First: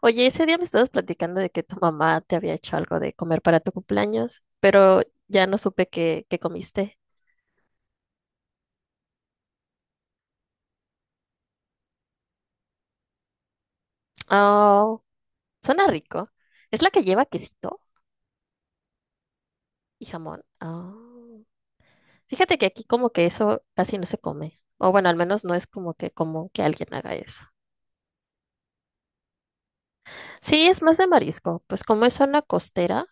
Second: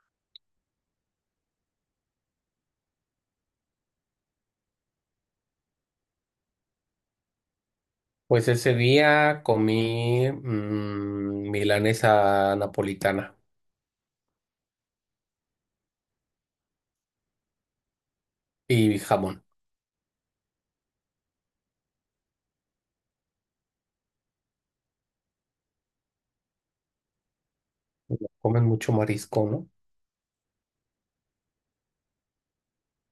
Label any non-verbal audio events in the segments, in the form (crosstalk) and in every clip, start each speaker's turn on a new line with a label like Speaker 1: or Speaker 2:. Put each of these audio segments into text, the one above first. Speaker 1: Oye, ese día me estabas platicando de que tu mamá te había hecho algo de comer para tu cumpleaños, pero ya no supe qué comiste.
Speaker 2: Pues ese día comí milanesa napolitana
Speaker 1: Oh, suena rico. ¿Es la que lleva quesito
Speaker 2: y jamón.
Speaker 1: y jamón? Oh. Fíjate que aquí como que eso casi no se come. O bueno, al menos no es como que común que alguien haga eso.
Speaker 2: Comen mucho marisco, ¿no?
Speaker 1: Sí, es más de marisco. Pues como es zona costera,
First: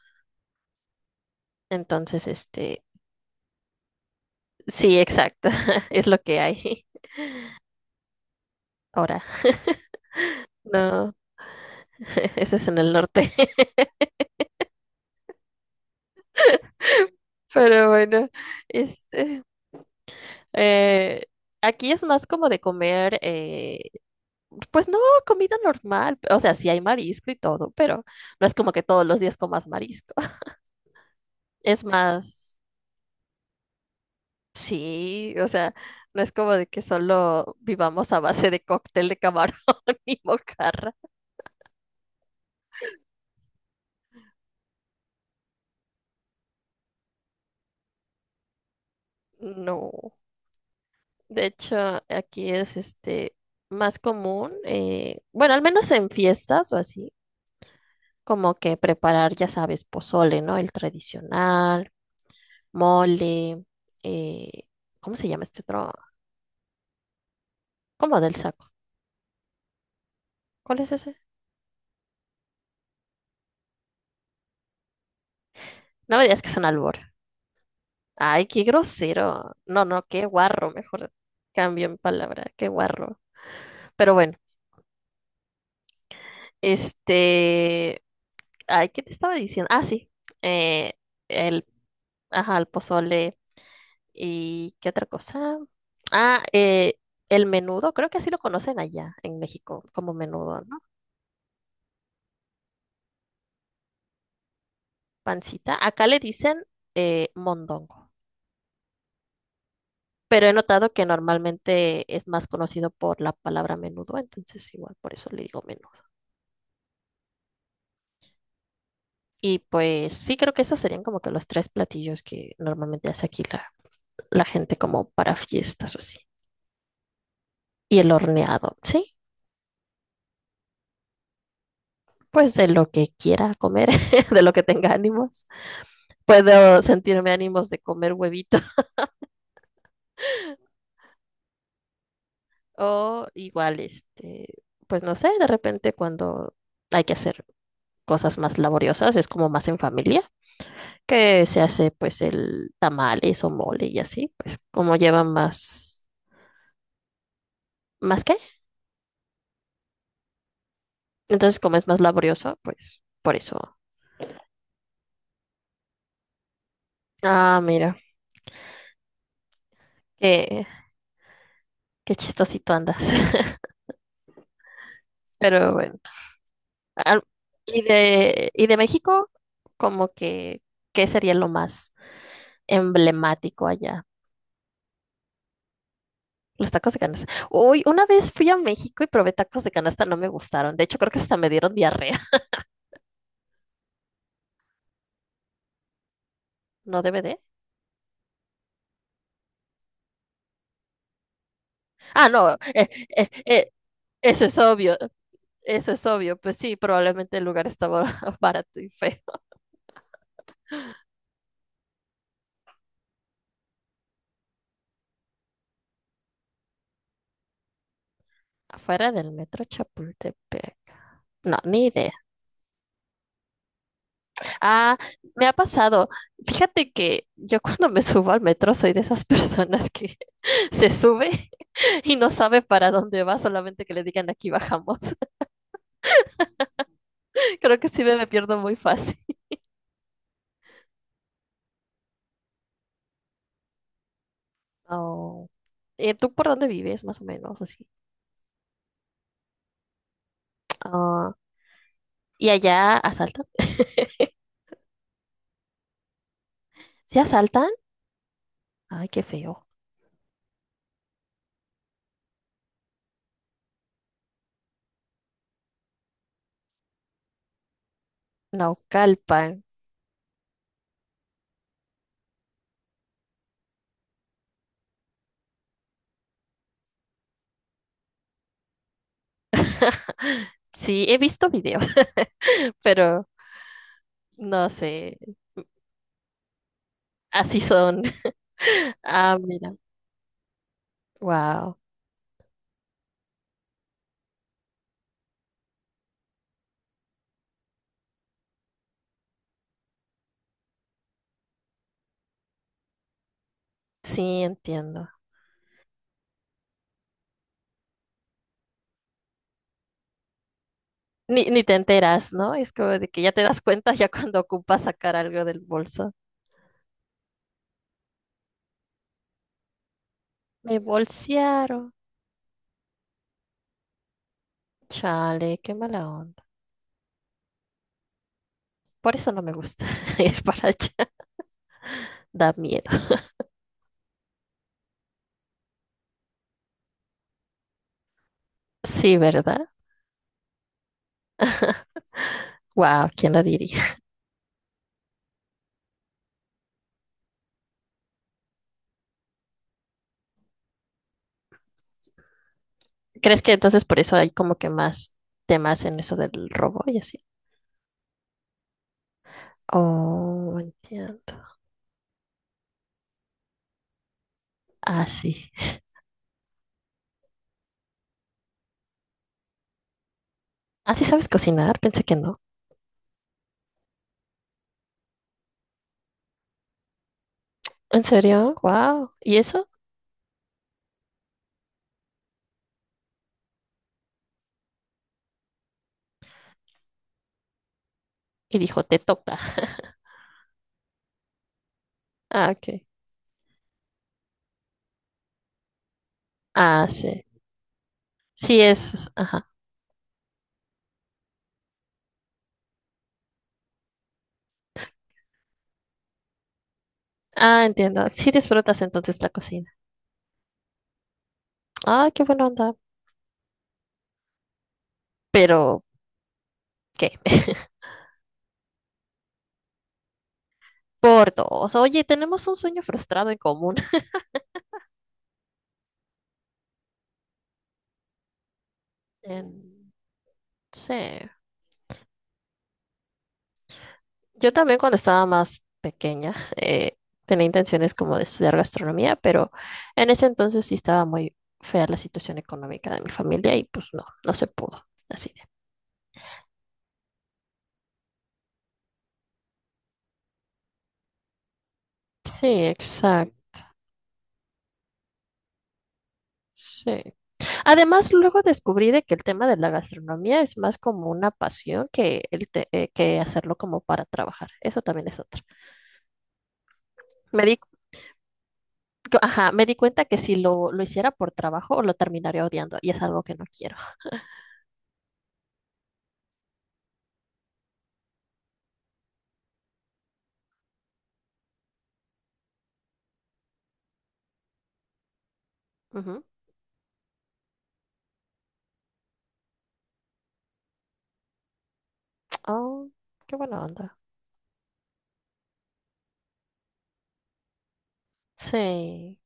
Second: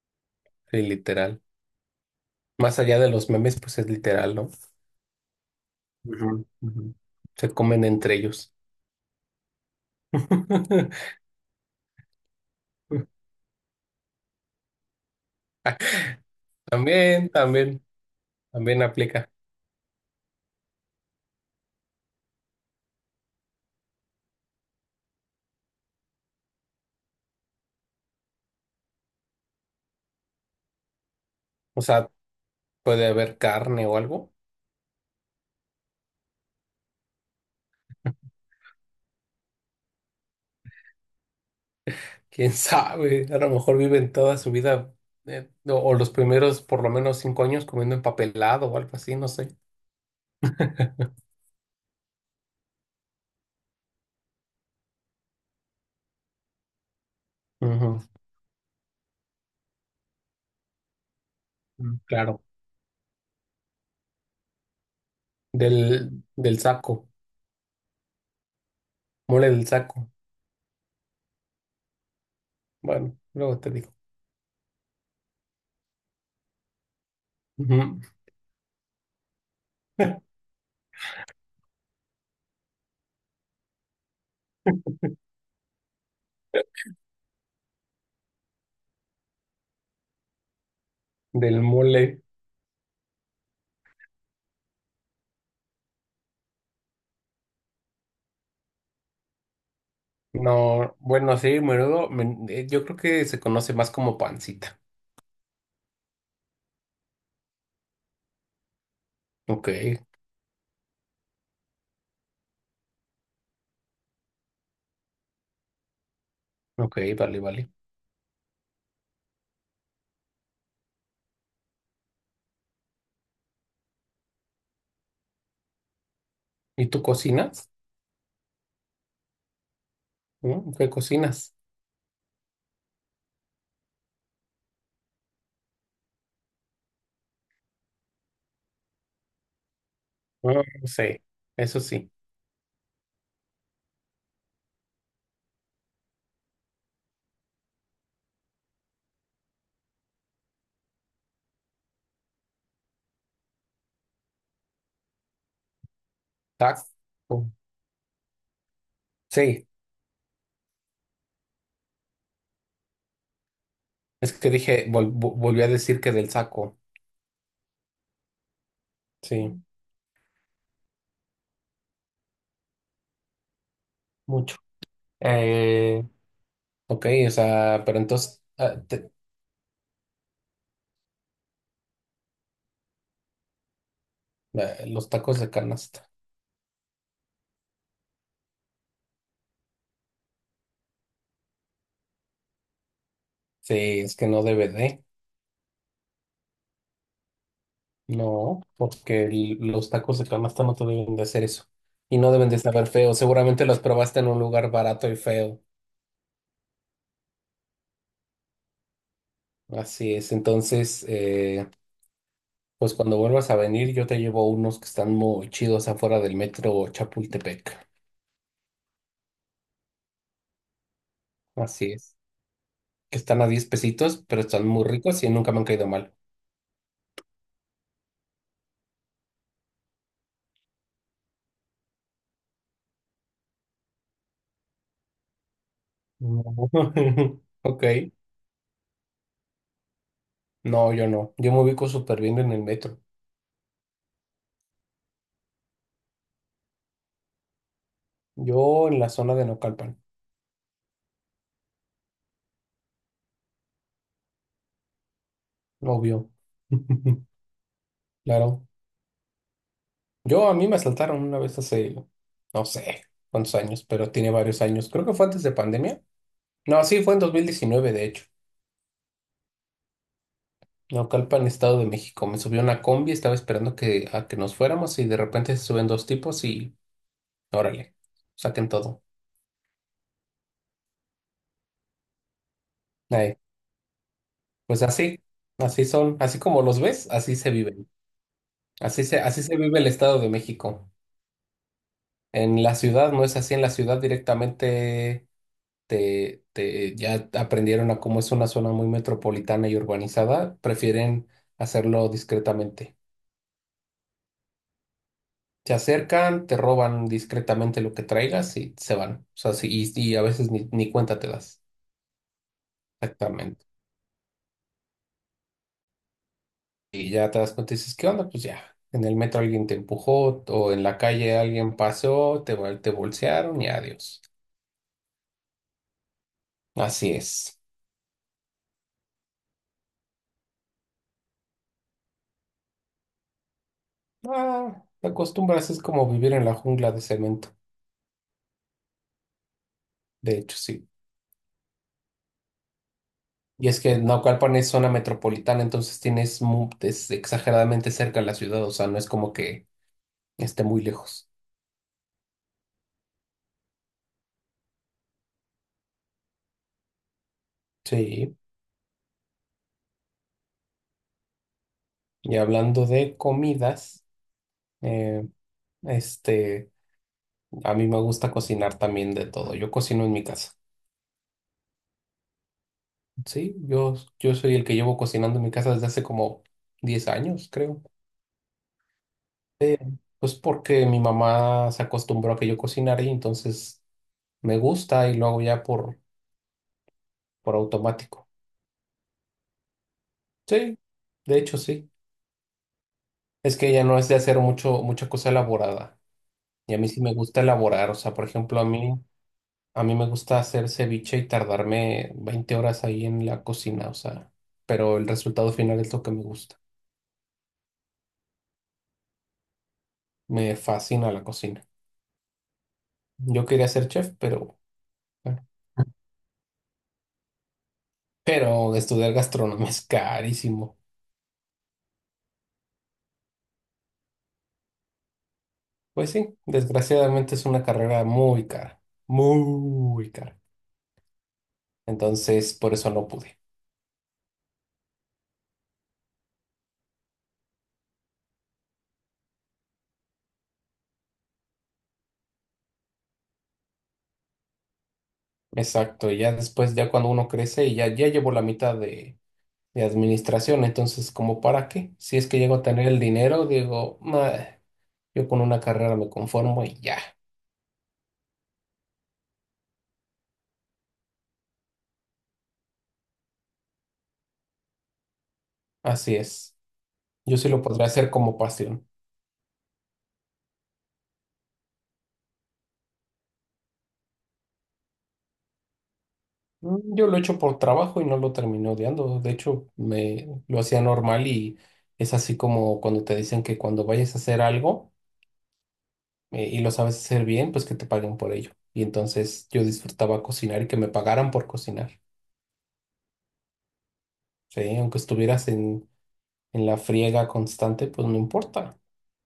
Speaker 2: Sí, literal.
Speaker 1: entonces
Speaker 2: Más allá de los memes, pues es literal, ¿no?
Speaker 1: sí, exacto, (laughs) es lo que
Speaker 2: Ujú,
Speaker 1: hay
Speaker 2: ujú. Se comen entre ellos.
Speaker 1: (laughs) ahora. No,
Speaker 2: (laughs)
Speaker 1: (laughs) eso es en el norte. (laughs)
Speaker 2: También, también,
Speaker 1: Pero bueno,
Speaker 2: también aplica.
Speaker 1: este, Eh, aquí es más como de comer, pues no, comida normal. O sea, sí hay marisco y todo, pero no es como que todos los días comas marisco. (laughs) Es
Speaker 2: O sea,
Speaker 1: más,
Speaker 2: puede haber carne o algo.
Speaker 1: sí, o sea, no es como de que solo vivamos a base de cóctel de camarón (laughs) y mojarra.
Speaker 2: Quién (laughs) sabe, a lo mejor viven toda su vida o los primeros por lo menos 5 años comiendo empapelado o algo así, no sé.
Speaker 1: No. De hecho, aquí es más común, bueno, al menos en fiestas o así,
Speaker 2: Ujú,
Speaker 1: como que preparar, ya sabes, pozole, ¿no? El tradicional
Speaker 2: mm, claro.
Speaker 1: mole, eh, ¿cómo se llama este otro?
Speaker 2: Del saco,
Speaker 1: ¿Cómo del saco?
Speaker 2: mole del saco.
Speaker 1: ¿Cuál es ese?
Speaker 2: Bueno, luego te digo.
Speaker 1: No me digas que es un albur.
Speaker 2: Ujú,
Speaker 1: Ay, qué grosero. No, no, qué guarro, mejor cambio en palabra, qué guarro. Pero bueno, este, ay, ¿qué te estaba diciendo? Ah, sí, eh,
Speaker 2: del
Speaker 1: el,
Speaker 2: mole.
Speaker 1: ajá, el pozole y qué otra cosa. Ah, el menudo, creo que así lo conocen allá en México como menudo, ¿no?
Speaker 2: No, bueno, sí, menudo. Yo creo que se conoce más como pancita.
Speaker 1: Pancita. Acá le dicen mondongo.
Speaker 2: Ok,
Speaker 1: Pero he notado que normalmente es más conocido por la palabra menudo, entonces igual por eso le digo menudo.
Speaker 2: ok, vale, vale.
Speaker 1: Y pues sí, creo que esos serían como que los tres platillos que normalmente hace aquí la gente como para fiestas o así.
Speaker 2: ¿Y tú cocinas?
Speaker 1: Y el horneado, sí,
Speaker 2: ¿Mm? ¿Qué cocinas?
Speaker 1: pues de lo que quiera comer, (laughs) de lo que tenga ánimos. Puedo sentirme ánimos de comer huevito (laughs)
Speaker 2: No, no sé, eso sí.
Speaker 1: o igual, pues no sé, de repente cuando hay que hacer cosas más laboriosas, es como más en familia que se hace pues el tamales o mole y así, pues como lleva más,
Speaker 2: Taco.
Speaker 1: ¿más qué?
Speaker 2: Sí,
Speaker 1: Entonces como es más laborioso, pues por eso.
Speaker 2: es que dije, volví a decir que del saco.
Speaker 1: Ah, mira,
Speaker 2: Sí,
Speaker 1: qué, qué chistosito andas. (laughs)
Speaker 2: mucho.
Speaker 1: Pero bueno,
Speaker 2: Eh, ok,
Speaker 1: al-
Speaker 2: o
Speaker 1: y
Speaker 2: sea, pero entonces,
Speaker 1: y
Speaker 2: ah,
Speaker 1: de México, como que, ¿qué sería lo más emblemático allá?
Speaker 2: los tacos de canasta.
Speaker 1: Los tacos de canasta. Uy, una vez fui a México y probé tacos de canasta, no me gustaron. De hecho, creo que hasta me dieron diarrea.
Speaker 2: Sí, es que no debe de.
Speaker 1: (laughs) ¿No debe de?
Speaker 2: No, porque los tacos de canasta no te deben de hacer eso. Y
Speaker 1: Ah,
Speaker 2: no
Speaker 1: no,
Speaker 2: deben de saber feo.
Speaker 1: eh,
Speaker 2: Seguramente
Speaker 1: eh,
Speaker 2: los probaste en un
Speaker 1: eso es
Speaker 2: lugar
Speaker 1: obvio.
Speaker 2: barato y feo.
Speaker 1: Eso es obvio, pues sí, probablemente el lugar estaba (laughs) barato y feo.
Speaker 2: Así es. Entonces, pues cuando vuelvas a venir, yo te llevo unos que están muy chidos afuera del metro Chapultepec.
Speaker 1: Afuera del metro Chapultepec. No, ni
Speaker 2: Así
Speaker 1: idea.
Speaker 2: es. Que están a 10 pesitos, pero están muy
Speaker 1: Ah,
Speaker 2: ricos y
Speaker 1: me ha
Speaker 2: nunca me han caído
Speaker 1: pasado.
Speaker 2: mal.
Speaker 1: Fíjate que yo cuando me subo al metro soy de esas personas que (laughs) se sube (laughs) y no sabe para dónde va, solamente que le digan aquí bajamos. (laughs)
Speaker 2: No. (laughs)
Speaker 1: Creo
Speaker 2: Ok.
Speaker 1: que sí me pierdo muy fácil.
Speaker 2: No, yo no. Yo me ubico súper bien en el metro.
Speaker 1: Oh. ¿Y tú por dónde vives, más o menos? ¿O sí?
Speaker 2: Yo en la zona de Naucalpan,
Speaker 1: Ah, ¿y allá asaltan?
Speaker 2: obvio.
Speaker 1: ¿Sí
Speaker 2: (laughs)
Speaker 1: asaltan?
Speaker 2: Claro.
Speaker 1: Ay, qué feo.
Speaker 2: Yo a mí me asaltaron una vez hace, no sé cuántos años, pero tiene varios años. Creo que fue antes de pandemia. No, sí, fue en 2019 de hecho.
Speaker 1: Naucalpan.
Speaker 2: Naucalpan, Estado de México. Me subió una combi, estaba esperando que, a que nos fuéramos y de repente se suben dos tipos y órale, saquen todo.
Speaker 1: (laughs) Sí, he visto videos, (laughs) pero
Speaker 2: Ahí.
Speaker 1: no
Speaker 2: Pues
Speaker 1: sé,
Speaker 2: así, así son, así como los ves, así se
Speaker 1: así
Speaker 2: viven.
Speaker 1: son. (laughs)
Speaker 2: Así se,
Speaker 1: Ah,
Speaker 2: así se
Speaker 1: mira,
Speaker 2: vive el Estado de México.
Speaker 1: wow,
Speaker 2: En la ciudad no es así, en la ciudad directamente. Ya aprendieron a cómo es una zona muy metropolitana y urbanizada, prefieren hacerlo discretamente.
Speaker 1: sí, entiendo.
Speaker 2: Te acercan, te roban discretamente lo que traigas y se van. O sea, sí, y a veces ni cuenta te das.
Speaker 1: Ni te enteras, ¿no? Es como de que ya te das
Speaker 2: Exactamente.
Speaker 1: cuenta ya cuando ocupas sacar algo del bolso.
Speaker 2: Y ya te das cuenta y dices, ¿qué onda? Pues ya, en el metro alguien te empujó o
Speaker 1: Me
Speaker 2: en la calle alguien
Speaker 1: bolsearon.
Speaker 2: pasó, te bolsearon y adiós.
Speaker 1: Chale, qué mala onda.
Speaker 2: Así es.
Speaker 1: Por eso no me gusta (laughs) ir para allá. (laughs) Da miedo.
Speaker 2: Ah, te acostumbras, es como vivir en la jungla de cemento.
Speaker 1: Sí, ¿verdad?
Speaker 2: De hecho, sí.
Speaker 1: (laughs) Wow, ¿quién lo
Speaker 2: Y es
Speaker 1: diría?
Speaker 2: que Naucalpan es zona metropolitana, entonces tienes es exageradamente cerca de la ciudad, o sea, no es como que esté muy lejos.
Speaker 1: ¿Crees que entonces por eso hay como que más temas en eso del robo y así?
Speaker 2: Sí.
Speaker 1: Oh, entiendo.
Speaker 2: Y hablando de comidas,
Speaker 1: Ah,
Speaker 2: eh,
Speaker 1: sí.
Speaker 2: este, a mí me gusta cocinar también de todo. Yo cocino en mi casa.
Speaker 1: ¿Ah, sí sabes cocinar? Pensé que no.
Speaker 2: Sí, yo soy el que llevo cocinando en mi casa desde hace como 10 años, creo.
Speaker 1: ¿En serio? ¡Wow! ¿Y eso?
Speaker 2: Pues porque mi mamá se acostumbró a que yo cocinara y entonces me gusta y lo hago ya por automático.
Speaker 1: Y dijo, te toca. (laughs)
Speaker 2: Sí, de hecho sí.
Speaker 1: Ah, ok.
Speaker 2: Es que ella no es de hacer mucha cosa elaborada. Y a
Speaker 1: Ah,
Speaker 2: mí sí me
Speaker 1: sí.
Speaker 2: gusta elaborar. O sea, por
Speaker 1: Sí,
Speaker 2: ejemplo, a mí,
Speaker 1: es. Ajá.
Speaker 2: a mí me gusta hacer ceviche y tardarme 20 horas ahí en la cocina. O sea, pero el resultado final es lo que me gusta.
Speaker 1: Ah, entiendo. Sí disfrutas entonces la cocina.
Speaker 2: Me fascina la cocina.
Speaker 1: Ah, qué buena onda.
Speaker 2: Yo quería ser chef, pero bueno.
Speaker 1: Pero, ¿qué? (laughs)
Speaker 2: Pero estudiar gastronomía es carísimo.
Speaker 1: Por dos. Oye, tenemos un sueño frustrado en común. (laughs)
Speaker 2: Pues sí, desgraciadamente es una carrera muy cara,
Speaker 1: En-
Speaker 2: muy cara.
Speaker 1: Sí.
Speaker 2: Entonces, por eso no pude.
Speaker 1: Yo también cuando estaba más pequeña (laughs) tenía intenciones como de estudiar gastronomía, pero en ese entonces sí estaba muy fea la situación económica de mi familia y pues no, no se pudo. Así.
Speaker 2: Exacto, y ya después, ya cuando uno crece y ya llevo la mitad de administración. Entonces, ¿como para qué? Si es que llego a
Speaker 1: Sí,
Speaker 2: tener el
Speaker 1: exacto.
Speaker 2: dinero, digo: "Nah, yo con una carrera me conformo y ya".
Speaker 1: Sí. Además, luego descubrí de que el tema de la gastronomía es más como una pasión que, que hacerlo como para trabajar. Eso también es otro.
Speaker 2: Así es. Yo
Speaker 1: Me
Speaker 2: sí
Speaker 1: di,
Speaker 2: lo podría hacer como pasión.
Speaker 1: ajá, me di cuenta que si lo hiciera por trabajo, lo terminaría odiando y es algo que no quiero.
Speaker 2: Yo lo he hecho por trabajo y no lo terminé odiando. De hecho, me lo hacía normal y es así como cuando te dicen que cuando vayas a hacer algo
Speaker 1: Ujú.
Speaker 2: y lo sabes hacer bien, pues que te paguen por ello. Y entonces yo disfrutaba cocinar y que me pagaran por cocinar.
Speaker 1: Oh, qué buena onda.
Speaker 2: Sí, aunque estuvieras en la friega constante, pues no importa.
Speaker 1: Sí.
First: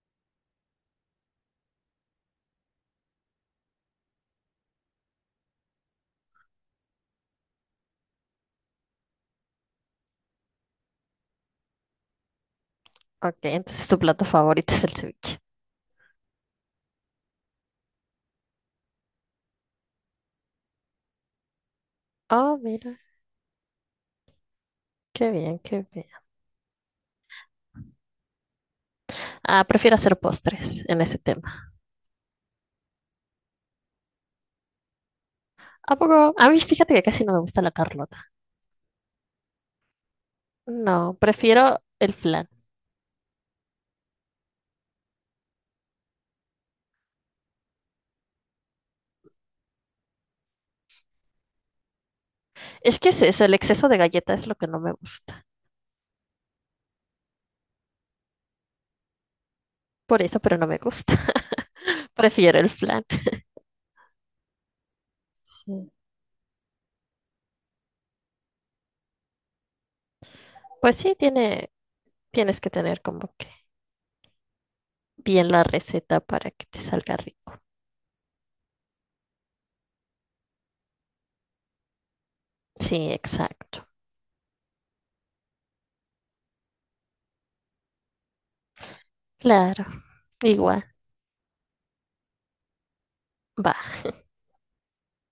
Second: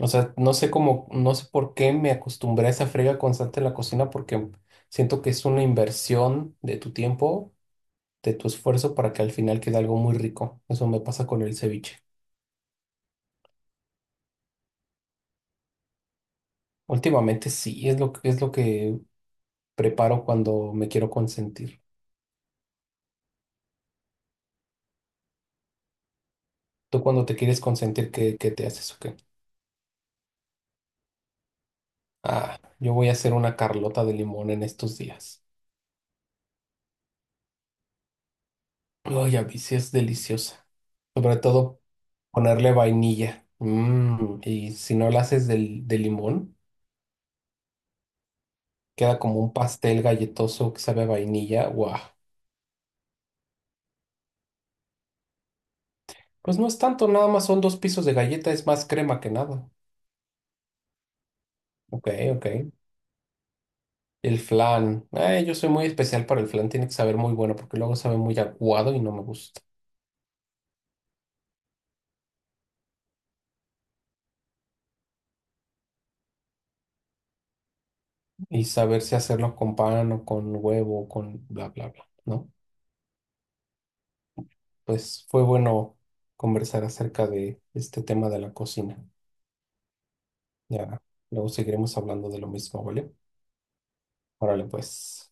Speaker 2: O sea, no sé cómo, no sé por qué me acostumbré a esa frega constante en la cocina porque siento que es una inversión de tu tiempo, de tu esfuerzo para que al final quede algo muy rico. Eso me pasa con el ceviche.
Speaker 1: Ok, entonces tu plato favorito es el ceviche.
Speaker 2: Últimamente sí, es lo que preparo cuando me quiero consentir.
Speaker 1: Oh, mira. Qué bien, qué bien.
Speaker 2: Tú cuando te quieres consentir, ¿qué te haces o qué?
Speaker 1: Ah, prefiero hacer postres en ese tema.
Speaker 2: Ah, yo voy a hacer una carlota de limón en estos días.
Speaker 1: ¿A poco? A mí, fíjate que casi no me gusta la Carlota.
Speaker 2: Ay, a mí sí es deliciosa.
Speaker 1: No,
Speaker 2: Sobre todo
Speaker 1: prefiero el flan.
Speaker 2: ponerle vainilla. Y si no la haces del de limón, queda como un pastel galletoso que sabe a vainilla. ¡Guau!
Speaker 1: Es que es eso, el exceso de galleta es lo que no me gusta.
Speaker 2: Pues no es tanto, nada más son dos pisos de galleta, es más crema que nada.
Speaker 1: Por eso, pero no me gusta.
Speaker 2: Ok,
Speaker 1: (laughs)
Speaker 2: ok.
Speaker 1: Prefiero el flan.
Speaker 2: El flan. Yo soy muy
Speaker 1: Sí.
Speaker 2: especial para el flan, tiene que saber muy bueno porque luego sabe muy aguado y no me gusta.
Speaker 1: Pues sí, tienes que tener como que bien la receta para que te salga rico.
Speaker 2: Y saber si hacerlo con pan o con huevo o con bla, bla, bla, ¿no?
Speaker 1: Sí, exacto.
Speaker 2: Pues fue bueno conversar acerca de este tema de la cocina.
Speaker 1: Claro. Igual.
Speaker 2: Ya, luego seguiremos hablando de lo mismo, ¿vale?
Speaker 1: Va.
Speaker 2: Órale, pues.